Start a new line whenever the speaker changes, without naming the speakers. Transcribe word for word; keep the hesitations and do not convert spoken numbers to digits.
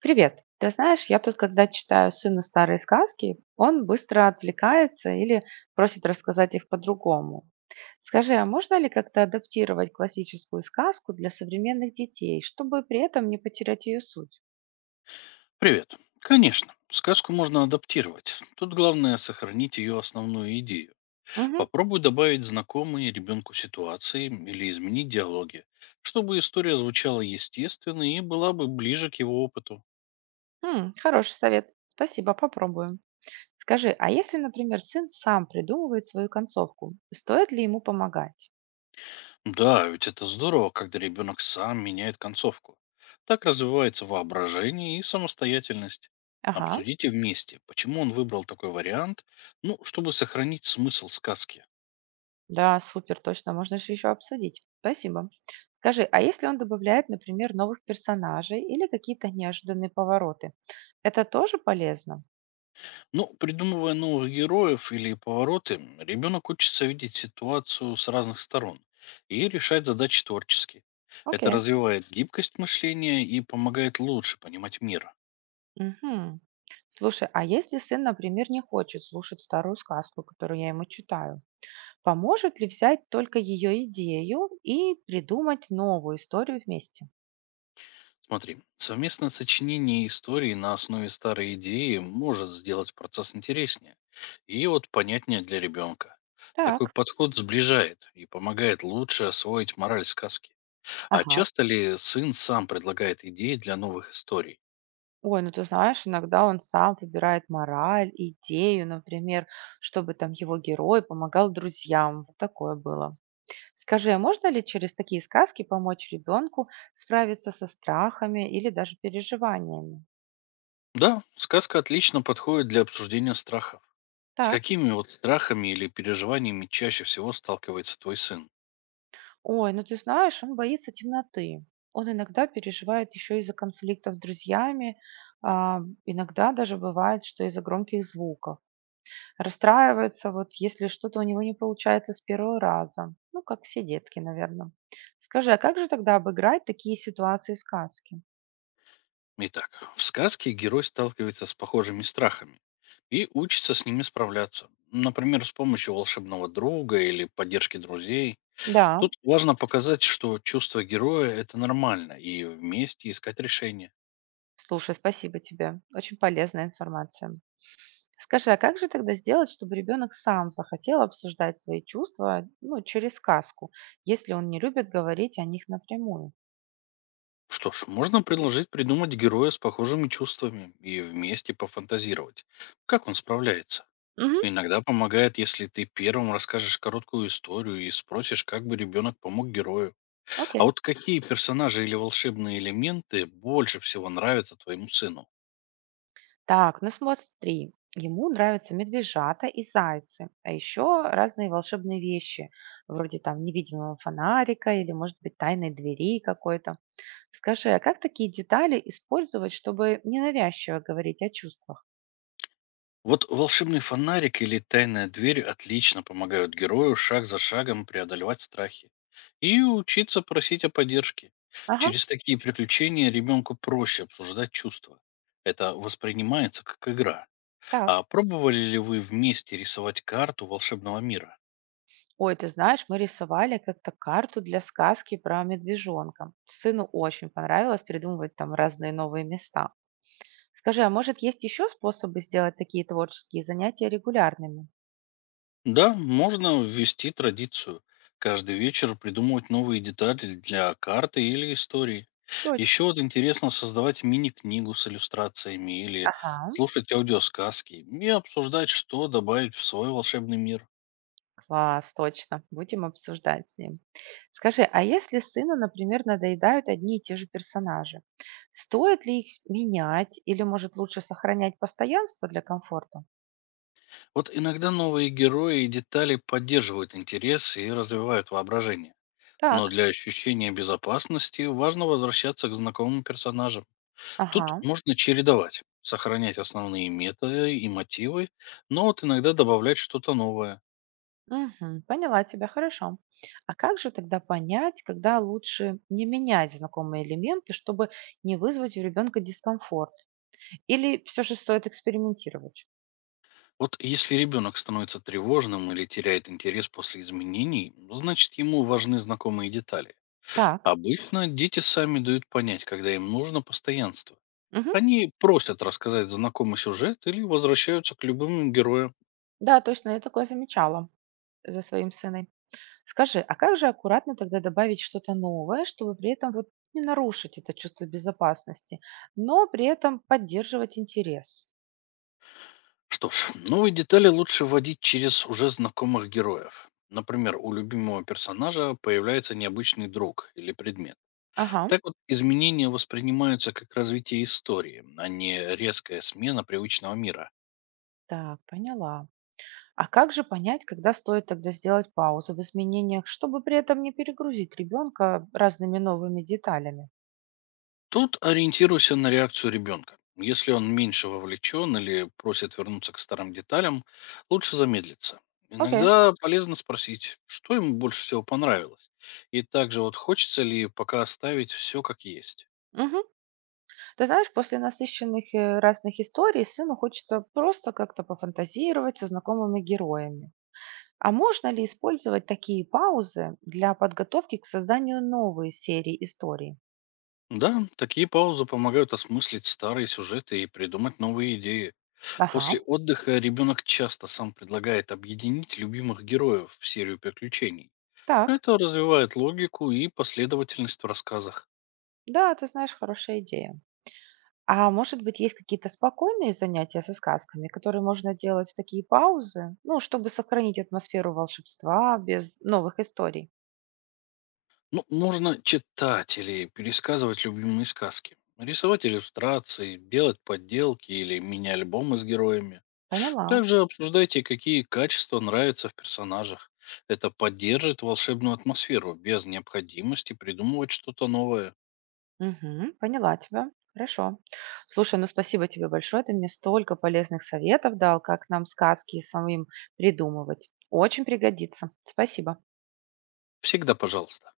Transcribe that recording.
Привет. Ты знаешь, я тут, когда читаю сыну старые сказки, он быстро отвлекается или просит рассказать их по-другому. Скажи, а можно ли как-то адаптировать классическую сказку для современных детей, чтобы при этом не потерять ее суть?
Привет. Конечно, сказку можно адаптировать. Тут главное сохранить ее основную идею.
Мгм.
Попробуй добавить знакомые ребенку ситуации или изменить диалоги, чтобы история звучала естественно и была бы ближе к его опыту.
М, хороший совет. Спасибо, попробуем. Скажи, а если, например, сын сам придумывает свою концовку, стоит ли ему помогать?
Да, ведь это здорово, когда ребенок сам меняет концовку. Так развивается воображение и самостоятельность.
Ага.
Обсудите вместе, почему он выбрал такой вариант, ну, чтобы сохранить смысл сказки.
Да, супер, точно, можно же еще обсудить. Спасибо. Скажи, а если он добавляет, например, новых персонажей или какие-то неожиданные повороты, это тоже полезно?
Ну, придумывая новых героев или повороты, ребенок учится видеть ситуацию с разных сторон и решать задачи творчески. Это
Окей.
развивает гибкость мышления и помогает лучше понимать мир.
Мгм. Слушай, а если сын, например, не хочет слушать старую сказку, которую я ему читаю, поможет ли взять только ее идею и придумать новую историю вместе?
Смотри, совместное сочинение истории на основе старой идеи может сделать процесс интереснее и вот понятнее для ребенка. Такой
Так.
подход сближает и помогает лучше освоить мораль сказки. А
Ага.
часто ли сын сам предлагает идеи для новых историй?
Ой, ну ты знаешь, иногда он сам выбирает мораль, идею, например, чтобы там его герой помогал друзьям. Вот такое было. Скажи, а можно ли через такие сказки помочь ребенку справиться со страхами или даже переживаниями?
Да, сказка отлично подходит для обсуждения страхов. С
Так.
какими вот страхами или переживаниями чаще всего сталкивается твой сын?
Ой, ну ты знаешь, он боится темноты. Он иногда переживает еще из-за конфликтов с друзьями, а, иногда даже бывает, что из-за громких звуков. Расстраивается, вот если что-то у него не получается с первого раза. Ну, как все детки, наверное. Скажи, а как же тогда обыграть такие ситуации из сказки?
Итак, в сказке герой сталкивается с похожими страхами и учится с ними справляться. Например, с помощью волшебного друга или поддержки друзей.
Да,
Тут важно показать, что чувство героя – это нормально, и вместе искать решение.
слушай, спасибо тебе. Очень полезная информация. Скажи, а как же тогда сделать, чтобы ребенок сам захотел обсуждать свои чувства, ну, через сказку, если он не любит говорить о них напрямую?
Что ж, можно предложить придумать героя с похожими чувствами и вместе пофантазировать, как он справляется.
Мгм.
Иногда помогает, если ты первым расскажешь короткую историю и спросишь, как бы ребенок помог герою. А
Окей.
вот какие персонажи или волшебные элементы больше всего нравятся твоему сыну?
Так, ну смотри, ему нравятся медвежата и зайцы, а еще разные волшебные вещи, вроде там невидимого фонарика или, может быть, тайной двери какой-то. Скажи, а как такие детали использовать, чтобы ненавязчиво говорить о чувствах?
Вот волшебный фонарик или тайная дверь отлично помогают герою шаг за шагом преодолевать страхи и учиться просить о поддержке.
Ага,
Через такие приключения ребенку проще обсуждать чувства. Это воспринимается как игра.
так.
А пробовали ли вы вместе рисовать карту волшебного мира?
Ой, ты знаешь, мы рисовали как-то карту для сказки про медвежонка. Сыну очень понравилось придумывать там разные новые места. Скажи, а может, есть еще способы сделать такие творческие занятия регулярными?
Да, можно ввести традицию. Каждый вечер придумывать новые детали для карты или истории.
Точно.
Еще вот интересно создавать мини-книгу с иллюстрациями или
Ага.
слушать аудиосказки и обсуждать, что добавить в свой волшебный мир.
Класс, точно. Будем обсуждать с ним. Скажи, а если сыну, например, надоедают одни и те же персонажи, стоит ли их менять или, может, лучше сохранять постоянство для комфорта?
Вот иногда новые герои и детали поддерживают интерес и развивают воображение. Но
Так,
для ощущения безопасности важно возвращаться к знакомым персонажам.
ага,
Тут можно чередовать, сохранять основные методы и мотивы, но вот иногда добавлять что-то новое.
мгм, поняла тебя, хорошо. А как же тогда понять, когда лучше не менять знакомые элементы, чтобы не вызвать у ребенка дискомфорт? Или все же стоит экспериментировать?
Вот если ребенок становится тревожным или теряет интерес после изменений, значит ему важны знакомые детали.
Так,
Обычно дети сами дают понять, когда им нужно постоянство.
мгм,
Они просят рассказать знакомый сюжет или возвращаются к любым героям.
да, точно, я такое замечала за своим сыном. Скажи, а как же аккуратно тогда добавить что-то новое, чтобы при этом вот не нарушить это чувство безопасности, но при этом поддерживать интерес?
Что ж, новые детали лучше вводить через уже знакомых героев. Например, у любимого персонажа появляется необычный друг или предмет.
Ага,
Так вот, изменения воспринимаются как развитие истории, а не резкая смена привычного мира.
так, поняла. А как же понять, когда стоит тогда сделать паузу в изменениях, чтобы при этом не перегрузить ребенка разными новыми деталями?
Тут ориентируйся на реакцию ребенка. Если он меньше вовлечен или просит вернуться к старым деталям, лучше замедлиться.
Окей.
Иногда полезно спросить, что ему больше всего понравилось. И также вот хочется ли пока оставить все как есть.
Мгм. Ты знаешь, после насыщенных э, разных историй сыну хочется просто как-то пофантазировать со знакомыми героями. А можно ли использовать такие паузы для подготовки к созданию новой серии историй?
Да, такие паузы помогают осмыслить старые сюжеты и придумать новые идеи.
Ага,
После отдыха ребенок часто сам предлагает объединить любимых героев в серию приключений.
так.
Это развивает логику и последовательность в рассказах.
Да, ты знаешь, хорошая идея. А может быть, есть какие-то спокойные занятия со сказками, которые можно делать в такие паузы, ну, чтобы сохранить атмосферу волшебства без новых историй?
Ну, можно читать или пересказывать любимые сказки, рисовать иллюстрации, делать подделки или мини-альбомы с героями.
Поняла.
Также обсуждайте, какие качества нравятся в персонажах. Это поддержит волшебную атмосферу без необходимости придумывать что-то новое.
Мгм, поняла тебя. Хорошо. Слушай, ну спасибо тебе большое. Ты мне столько полезных советов дал, как нам сказки самим придумывать. Очень пригодится. Спасибо.
Всегда пожалуйста.